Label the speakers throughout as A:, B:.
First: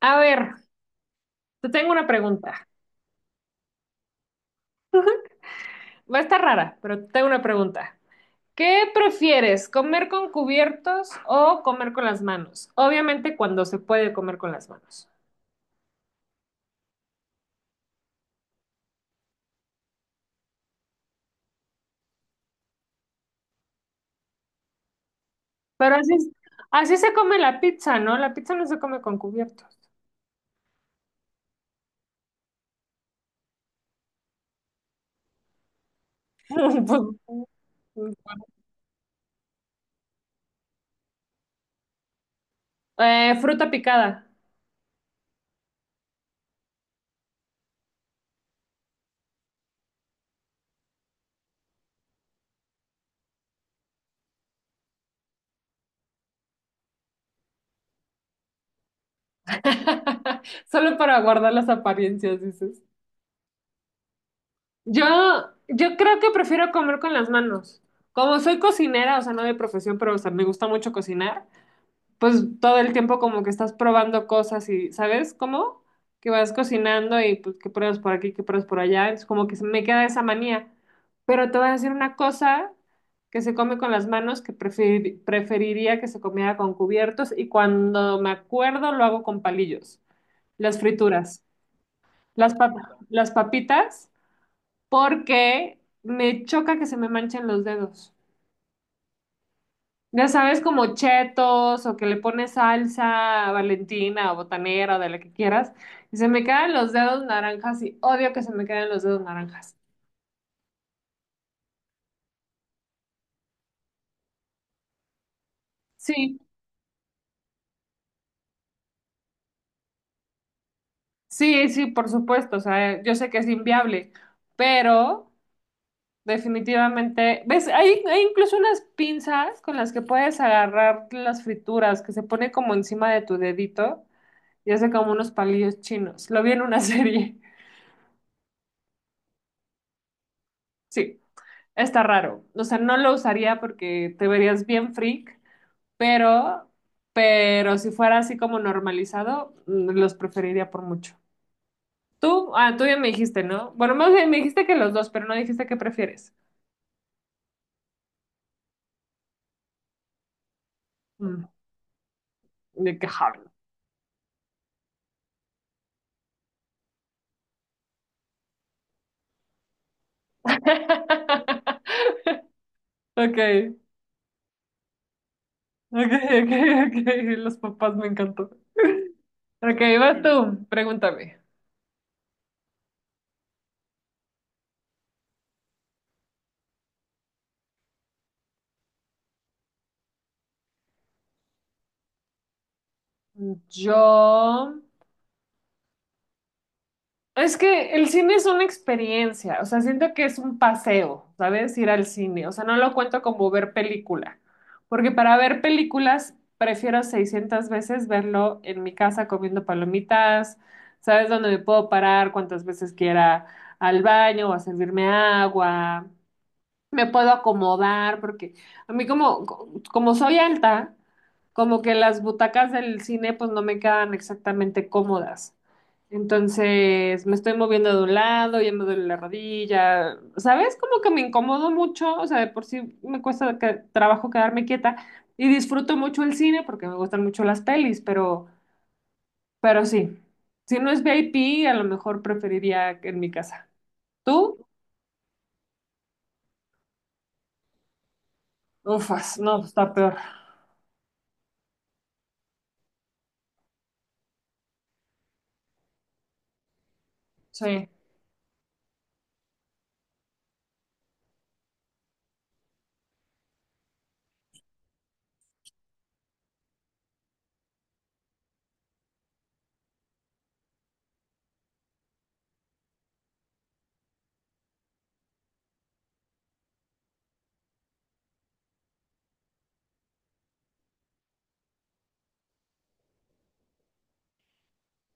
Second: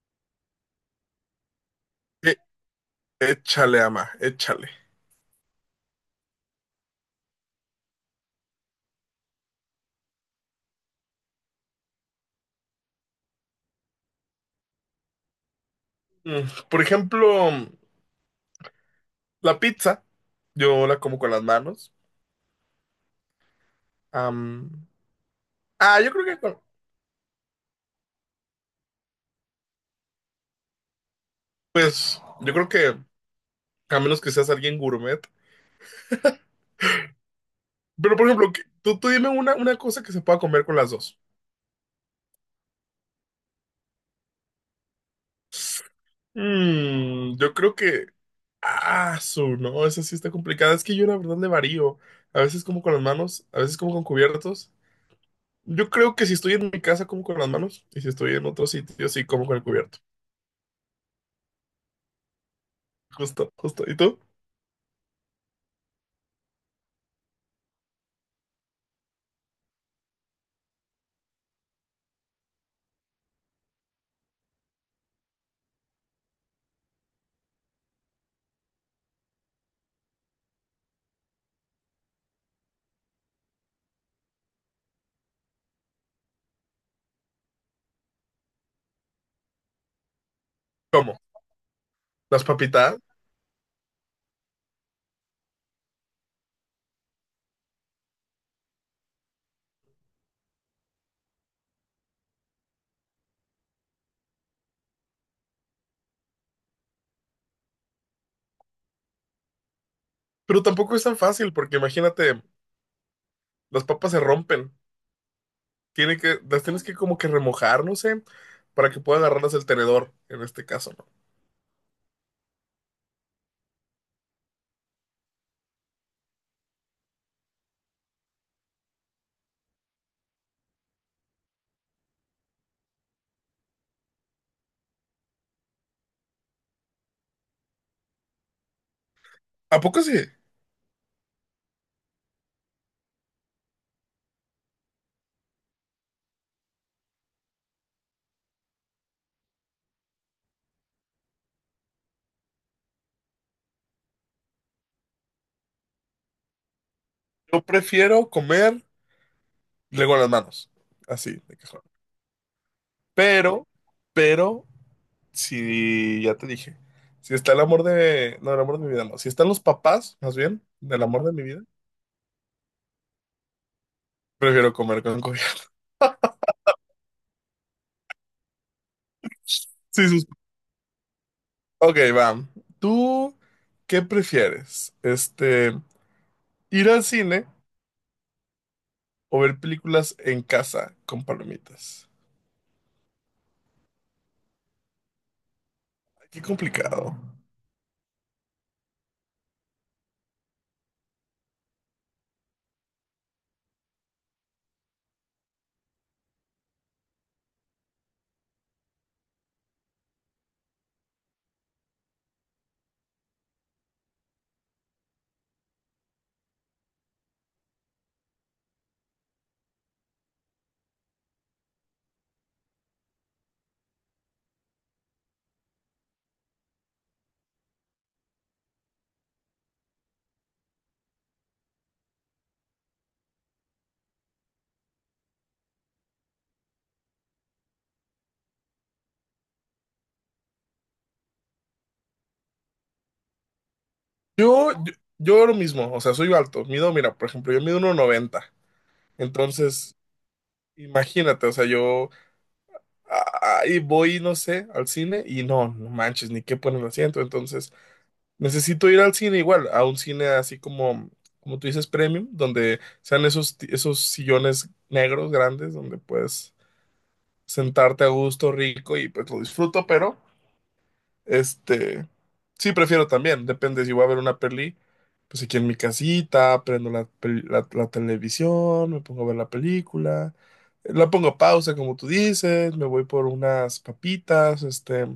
A: A ver, te tengo una
B: Eh,
A: pregunta.
B: Échale, ama, échale.
A: Va a estar rara, pero te tengo una pregunta. ¿Qué prefieres, comer con cubiertos o comer con las manos? Obviamente cuando se puede comer con las manos.
B: Mm, Por ejemplo, la pizza, yo la como con las manos. Am,
A: Pero
B: ah, yo
A: así,
B: creo que, con-
A: así se come la pizza, ¿no? La pizza no se come con cubiertos.
B: Pues, yo creo que, a menos que seas alguien gourmet.
A: Pues,
B: Pero, por ejemplo, tú dime una cosa que se pueda comer con las dos.
A: fruta picada.
B: Yo creo que, no, esa sí está complicada. Es que yo la verdad le varío. A veces como con las manos, a veces como con cubiertos. Yo creo que si estoy en mi casa como con las manos y si estoy en otro sitio sí como con el cubierto.
A: Solo para guardar las apariencias, dices.
B: Justo, justo. ¿Y tú?
A: Yo, yo creo que prefiero comer con las manos. Como soy cocinera, o sea, no de profesión, pero o sea, me gusta mucho cocinar. Pues todo el tiempo como que estás probando cosas y, ¿sabes cómo? Que vas cocinando y pues que pruebas por aquí, que pruebas por allá, entonces como que se me queda esa manía. Pero te voy a decir una cosa que se come con las manos que preferiría que se comiera con cubiertos y cuando me acuerdo lo hago con palillos, las
B: ¿Cómo?
A: frituras,
B: Las papitas,
A: las papitas, porque me choca que se me manchen los dedos. Ya sabes, como chetos o que le pones salsa valentina o botanera o de la que quieras. Y se me quedan los dedos naranjas y odio que se me queden los dedos naranjas.
B: pero tampoco es tan fácil porque imagínate, las papas se rompen,
A: Sí,
B: las tienes que como que remojar, no sé, para que pueda agarrarlas el tenedor, en este caso, ¿no?
A: sí, sí, por supuesto. O sea, yo sé que es inviable, pero definitivamente, ¿ves? Hay incluso unas pinzas con las que puedes agarrar las frituras que se pone como encima de tu dedito y hace como unos palillos chinos. Lo vi en una serie.
B: ¿A poco sí?
A: Sí. Está raro. O sea, no lo usaría porque te verías bien freak, pero, pero si fuera así como normalizado, los preferiría por mucho. Tú ya me dijiste, ¿no? Bueno, más bien me dijiste que los dos, pero no dijiste qué prefieres.
B: Yo prefiero comer luego las manos, así,
A: Mm,
B: de cajón.
A: de qué joven.
B: Pero, pero, si ya te dije, si está el amor de, no, el amor de mi vida, no, si están los papás, más bien, del amor de mi vida,
A: Ok,
B: prefiero comer con cubierto.
A: ok, ok, ok. Los papás me encantó. Ok,
B: Sí,
A: vas
B: sus...
A: tú, pregúntame.
B: Ok, va. ¿Tú qué prefieres? Ir al cine o ver películas en casa con palomitas.
A: Yo.
B: Ay, qué complicado.
A: Es que el cine es una experiencia, o sea, siento que es un paseo, ¿sabes? Ir al cine, o sea, no lo cuento como ver película, porque para ver películas prefiero 600 veces verlo en mi casa comiendo palomitas, ¿sabes? Donde me puedo parar cuantas veces quiera al baño o a servirme agua, me puedo acomodar, porque a mí como, como soy alta, como que las butacas del cine pues no me quedan exactamente cómodas. Entonces me estoy moviendo de un lado, ya me duele la rodilla, ¿sabes? Como que me incomodo mucho, o sea, de por sí me cuesta trabajo quedarme quieta y disfruto mucho el cine porque me gustan mucho las pelis, pero sí, si no es VIP, a lo mejor preferiría en mi casa. ¿Tú?
B: Yo, yo, yo lo mismo, o sea, soy alto. Mido, mira, por ejemplo, yo mido 1.90.
A: Ufas, no, está
B: Entonces,
A: peor.
B: imagínate, o sea, yo ahí voy, no sé, al cine y no, no manches, ni qué poner el asiento. Entonces,
A: Sí.
B: necesito ir al cine igual, a un cine así como, como tú dices, premium, donde sean esos, esos sillones negros grandes, donde puedes sentarte a gusto, rico y pues lo disfruto, pero Este, sí, prefiero también, depende si voy a ver una peli, pues aquí en mi casita, prendo la televisión, me pongo a ver la película, la pongo a pausa, como tú dices, me voy por unas papitas, este,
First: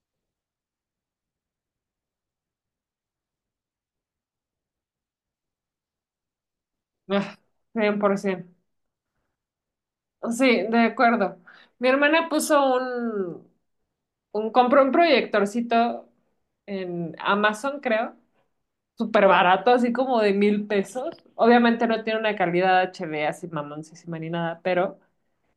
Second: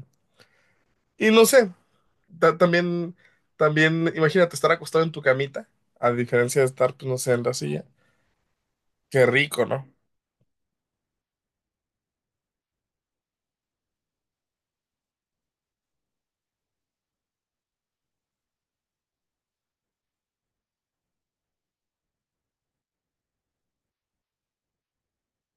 B: y no sé, ta- también, también, imagínate estar acostado en tu camita, a diferencia de estar, pues no sé,
A: Ah,
B: en la silla,
A: 100%.
B: qué rico, ¿no?
A: Sí, de acuerdo. Mi hermana puso compró un proyectorcito en Amazon, creo, súper barato, así como de 1,000 pesos. Obviamente no tiene una calidad HD así mamoncísima ni nada, pero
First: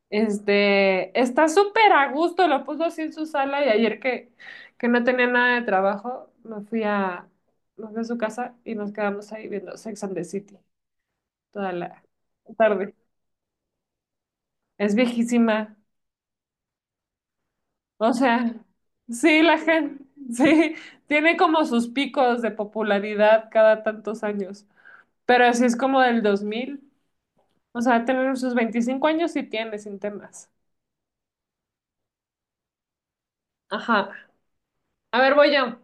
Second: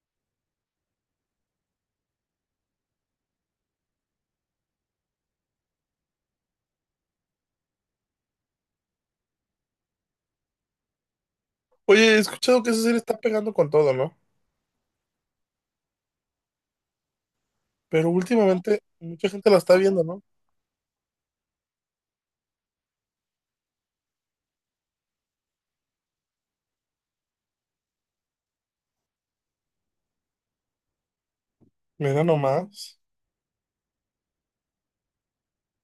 A: este, está súper a gusto, lo puso así en su sala y ayer que no tenía nada de trabajo, me fui a su casa y nos quedamos ahí viendo Sex and the City toda
B: Oye,
A: la
B: he escuchado que esa
A: tarde.
B: serie está pegando con todo, ¿no?
A: Es viejísima.
B: Pero
A: O sea,
B: últimamente mucha
A: sí,
B: gente
A: la
B: la está
A: gente,
B: viendo, ¿no?
A: sí, tiene como sus picos de popularidad cada tantos años, pero así es como del 2000. O sea, tener sus 25 años y tiene sin temas.
B: Me da nomás.
A: Ajá. A ver, voy yo.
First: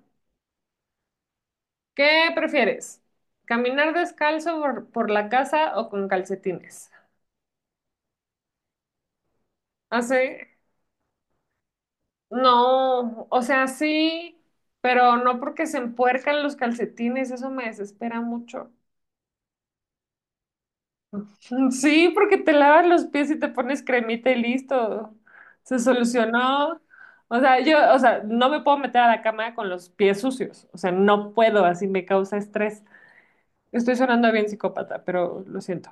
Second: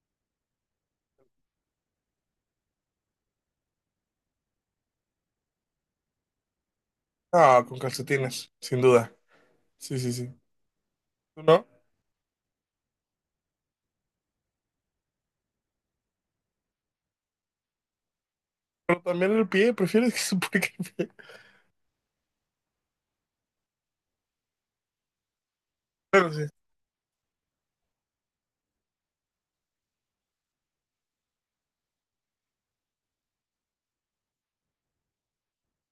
A: ¿Qué prefieres? ¿Caminar descalzo por la casa o con calcetines?
B: Ah, con calcetines, sin duda. Sí, sí,
A: Así,
B: sí. ¿Tú no?
A: no, o sea, sí, pero no porque se empuercan los calcetines, eso me desespera mucho.
B: Pero también el pie, prefieres que suponga que el pie.
A: Sí, porque te lavas los pies y te pones cremita y listo. Se
B: Pero sí.
A: solucionó. O sea, yo, o sea, no me puedo meter a la cama con los pies sucios. O sea, no puedo, así me causa estrés. Estoy sonando bien psicópata, pero lo siento.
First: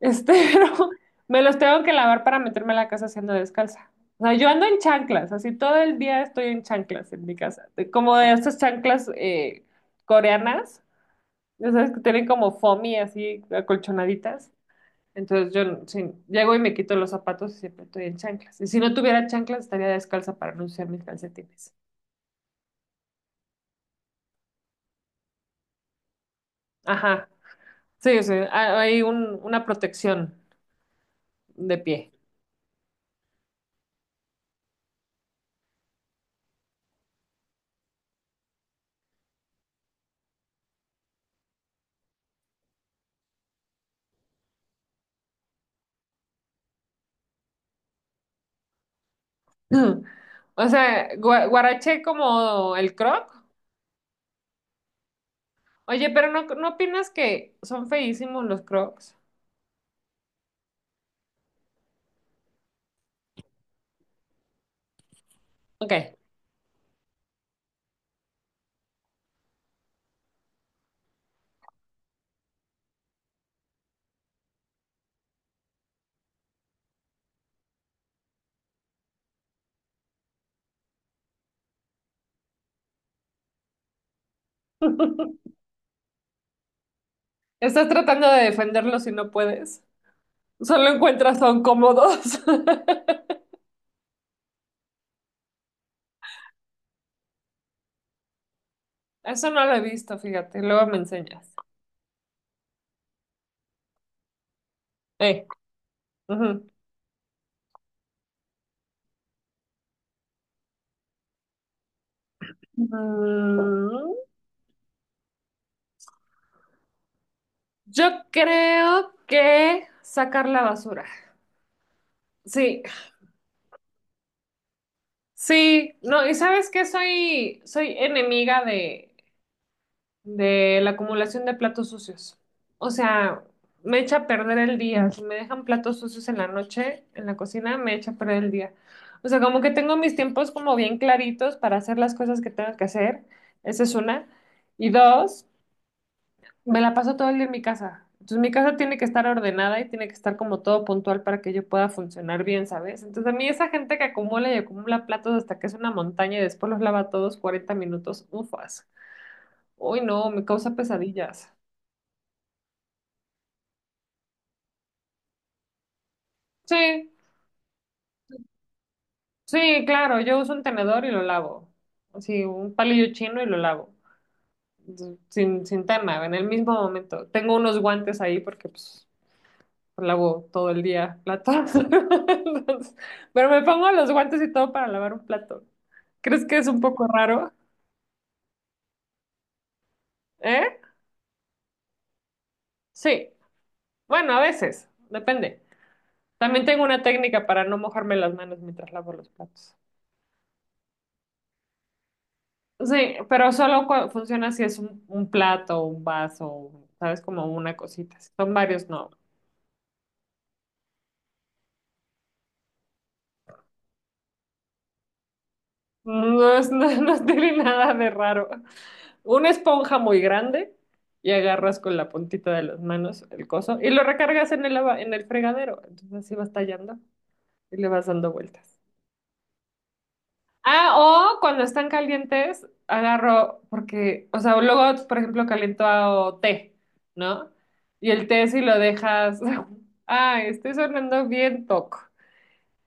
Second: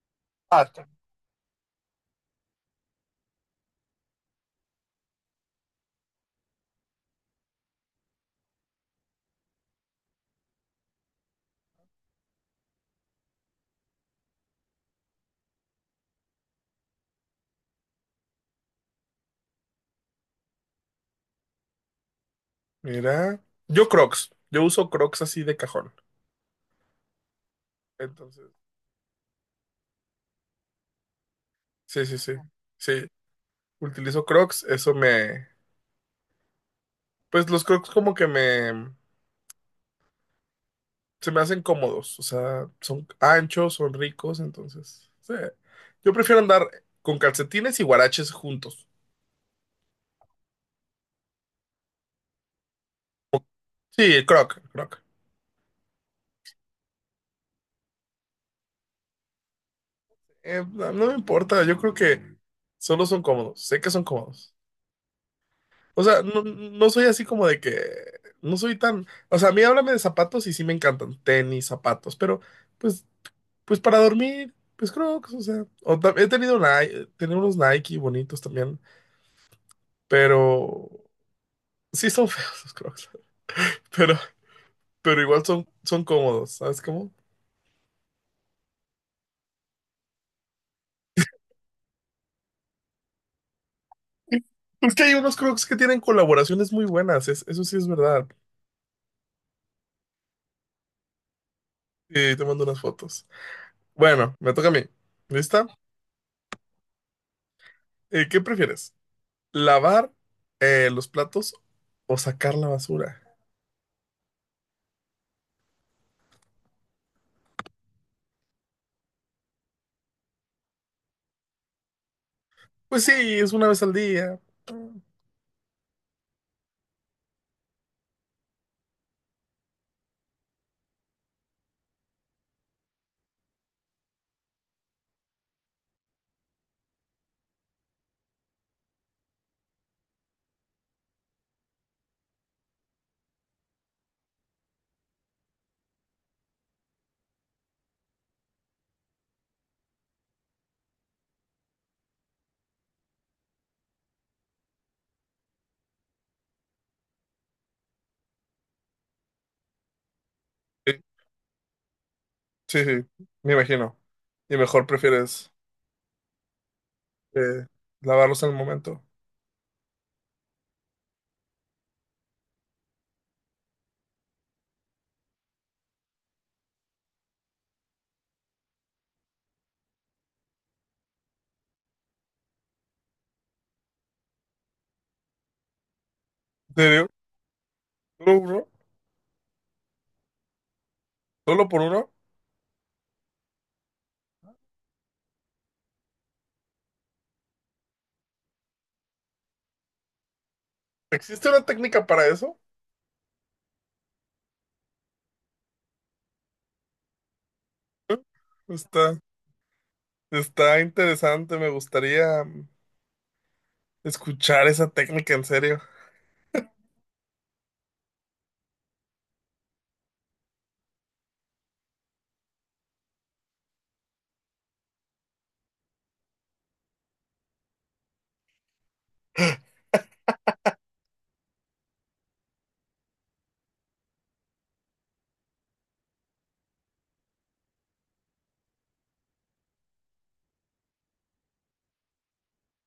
A: Este,
B: Ah, está.
A: pero me los tengo que lavar para meterme a la casa siendo descalza. O sea, yo ando en chanclas, así todo el día estoy en chanclas en mi casa. Como de estas chanclas coreanas, ya sabes que tienen como foamy así acolchonaditas. Entonces yo sí, llego y me quito los zapatos y siempre estoy en chanclas. Y si no tuviera chanclas, estaría descalza para no usar mis calcetines.
B: Mira. Yo Crocs. Yo uso Crocs así de cajón.
A: Ajá. Sí, o
B: Entonces,
A: hay una protección de
B: sí,
A: pie.
B: sí, sí. Sí. Utilizo Crocs. Eso me. Pues los Crocs como que me. Se me hacen cómodos. O sea, son anchos, son ricos. Entonces, sí. Yo prefiero andar con calcetines y guaraches juntos.
A: O sea, guaraché como el croc.
B: Sí, Croc, Croc.
A: Oye, pero no, ¿no opinas que son feísimos los crocs?
B: No, no me importa, yo creo que solo son cómodos, sé que son cómodos.
A: Ok.
B: O sea, no soy así como de que, no soy tan, o sea, a mí háblame de zapatos y sí me encantan, tenis, zapatos, pero pues, pues para dormir, pues Crocs, o sea, he tenido Nike, tenía unos Nike bonitos también, pero sí son feos los Crocs, pero, pero igual son, son cómodos, ¿sabes cómo?
A: Estás tratando de defenderlos y no puedes. Solo encuentras son cómodos.
B: Es que hay unos Crocs que tienen colaboraciones muy buenas, eso sí es verdad.
A: Eso no lo he visto, fíjate. Luego me enseñas.
B: Y te mando unas fotos. Bueno, me toca a mí.
A: Eh.
B: ¿Lista?
A: Ujú.
B: ¿Qué prefieres? ¿Lavar los platos o sacar la
A: Mm,
B: basura?
A: yo creo que sacar la basura. Sí,
B: Pues sí, es una vez al día.
A: sí, no, y sabes que soy enemiga de la acumulación de platos sucios. O sea, me echa a perder el día. Si me dejan platos sucios en la noche, en la cocina, me echa a perder el día. O sea, como que tengo mis tiempos como bien claritos para hacer las cosas que tengo que hacer. Esa es una. Y dos. Me la paso todo el día en mi casa. Entonces mi casa tiene que estar ordenada y tiene que estar como todo puntual para que yo pueda funcionar bien, ¿sabes? Entonces a mí esa gente que acumula y acumula platos hasta que es una montaña y después los lava todos 40 minutos, ufas. Uy, no, me causa
B: Sí,
A: pesadillas.
B: sí, sí, me imagino. Y mejor prefieres
A: Sí,
B: eh, lavarlos en el momento.
A: sí, claro, yo uso un tenedor y lo lavo. Sí, un palillo chino y lo lavo. Sin tema, en el mismo momento. Tengo unos guantes ahí porque pues, lavo todo el día platos. Entonces, pero me pongo los guantes y todo para lavar un plato. ¿Crees que es
B: ¿En
A: un poco
B: serio?
A: raro?
B: ¿Solo uno?
A: ¿Eh?
B: ¿Solo por uno?
A: Sí. Bueno, a veces, depende. También tengo una técnica para no mojarme las manos mientras lavo los platos.
B: ¿Existe una técnica para eso?
A: Sí, pero solo funciona si es un plato, un vaso, ¿sabes? Como una
B: ¿Eh?
A: cosita. Si son varios, no.
B: Está, está interesante, me gustaría escuchar esa técnica en serio.
A: No, no, no tiene nada de raro. Una esponja muy grande y agarras con la puntita de las manos el coso y lo recargas en el, en el fregadero. Entonces así vas tallando y le vas dando vueltas. Ah, o cuando están calientes, agarro, porque, o sea, luego, por ejemplo, caliento té, ¿no? Y el té si lo dejas, ay, estoy sonando bien toco.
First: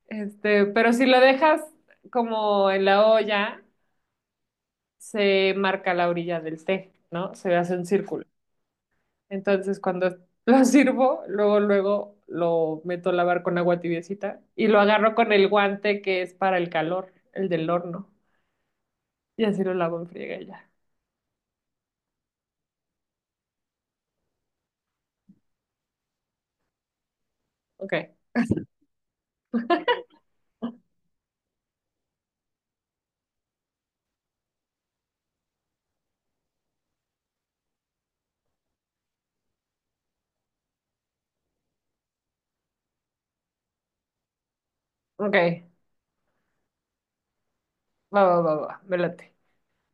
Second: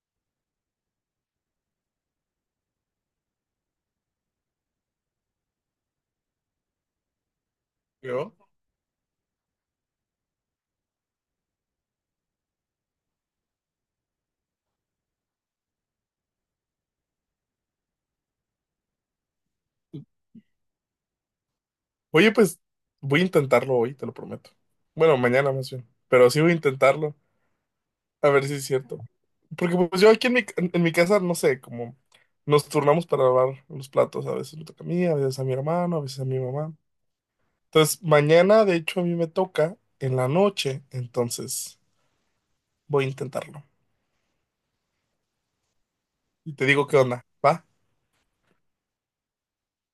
A: Este, pero si lo dejas como en la olla, se marca la orilla del té, ¿no? Se hace un círculo.
B: ¿Yo?
A: Entonces, cuando lo sirvo, luego lo meto a lavar con agua tibiecita y lo agarro con el guante que es para el calor, el del horno. Y así lo lavo en friega y ya.
B: Oye, pues voy a intentarlo hoy, te lo prometo. Bueno, mañana más bien. Pero sí voy a intentarlo,
A: Ok,
B: a ver si es cierto. Porque pues yo aquí en mi casa, no sé, como nos turnamos para lavar los platos. A veces me toca a mí, a veces a mi hermano, a veces a mi mamá. Entonces, mañana, de hecho, a mí me toca en la noche. Entonces, voy a intentarlo.
A: ok.
B: Y te digo qué onda, ¿va?
A: Va, va, va, va. Me late.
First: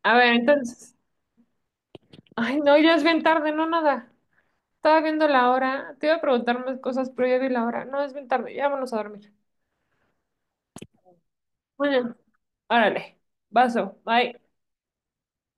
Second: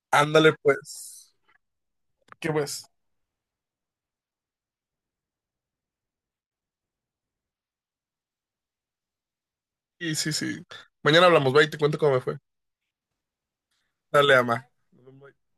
A: A ver,
B: Ándale,
A: entonces.
B: pues. ¿Qué
A: Ay, no,
B: pues?
A: ya es bien tarde, no nada. Estaba viendo la hora. Te iba a preguntar más cosas, pero ya vi la hora. No, es bien tarde. Ya vámonos a dormir.
B: Sí, sí, sí. Mañana hablamos, va, y te cuento cómo
A: Bueno,
B: me fue.
A: órale. Vaso.
B: Dale,
A: Bye.
B: ama. Nos vemos.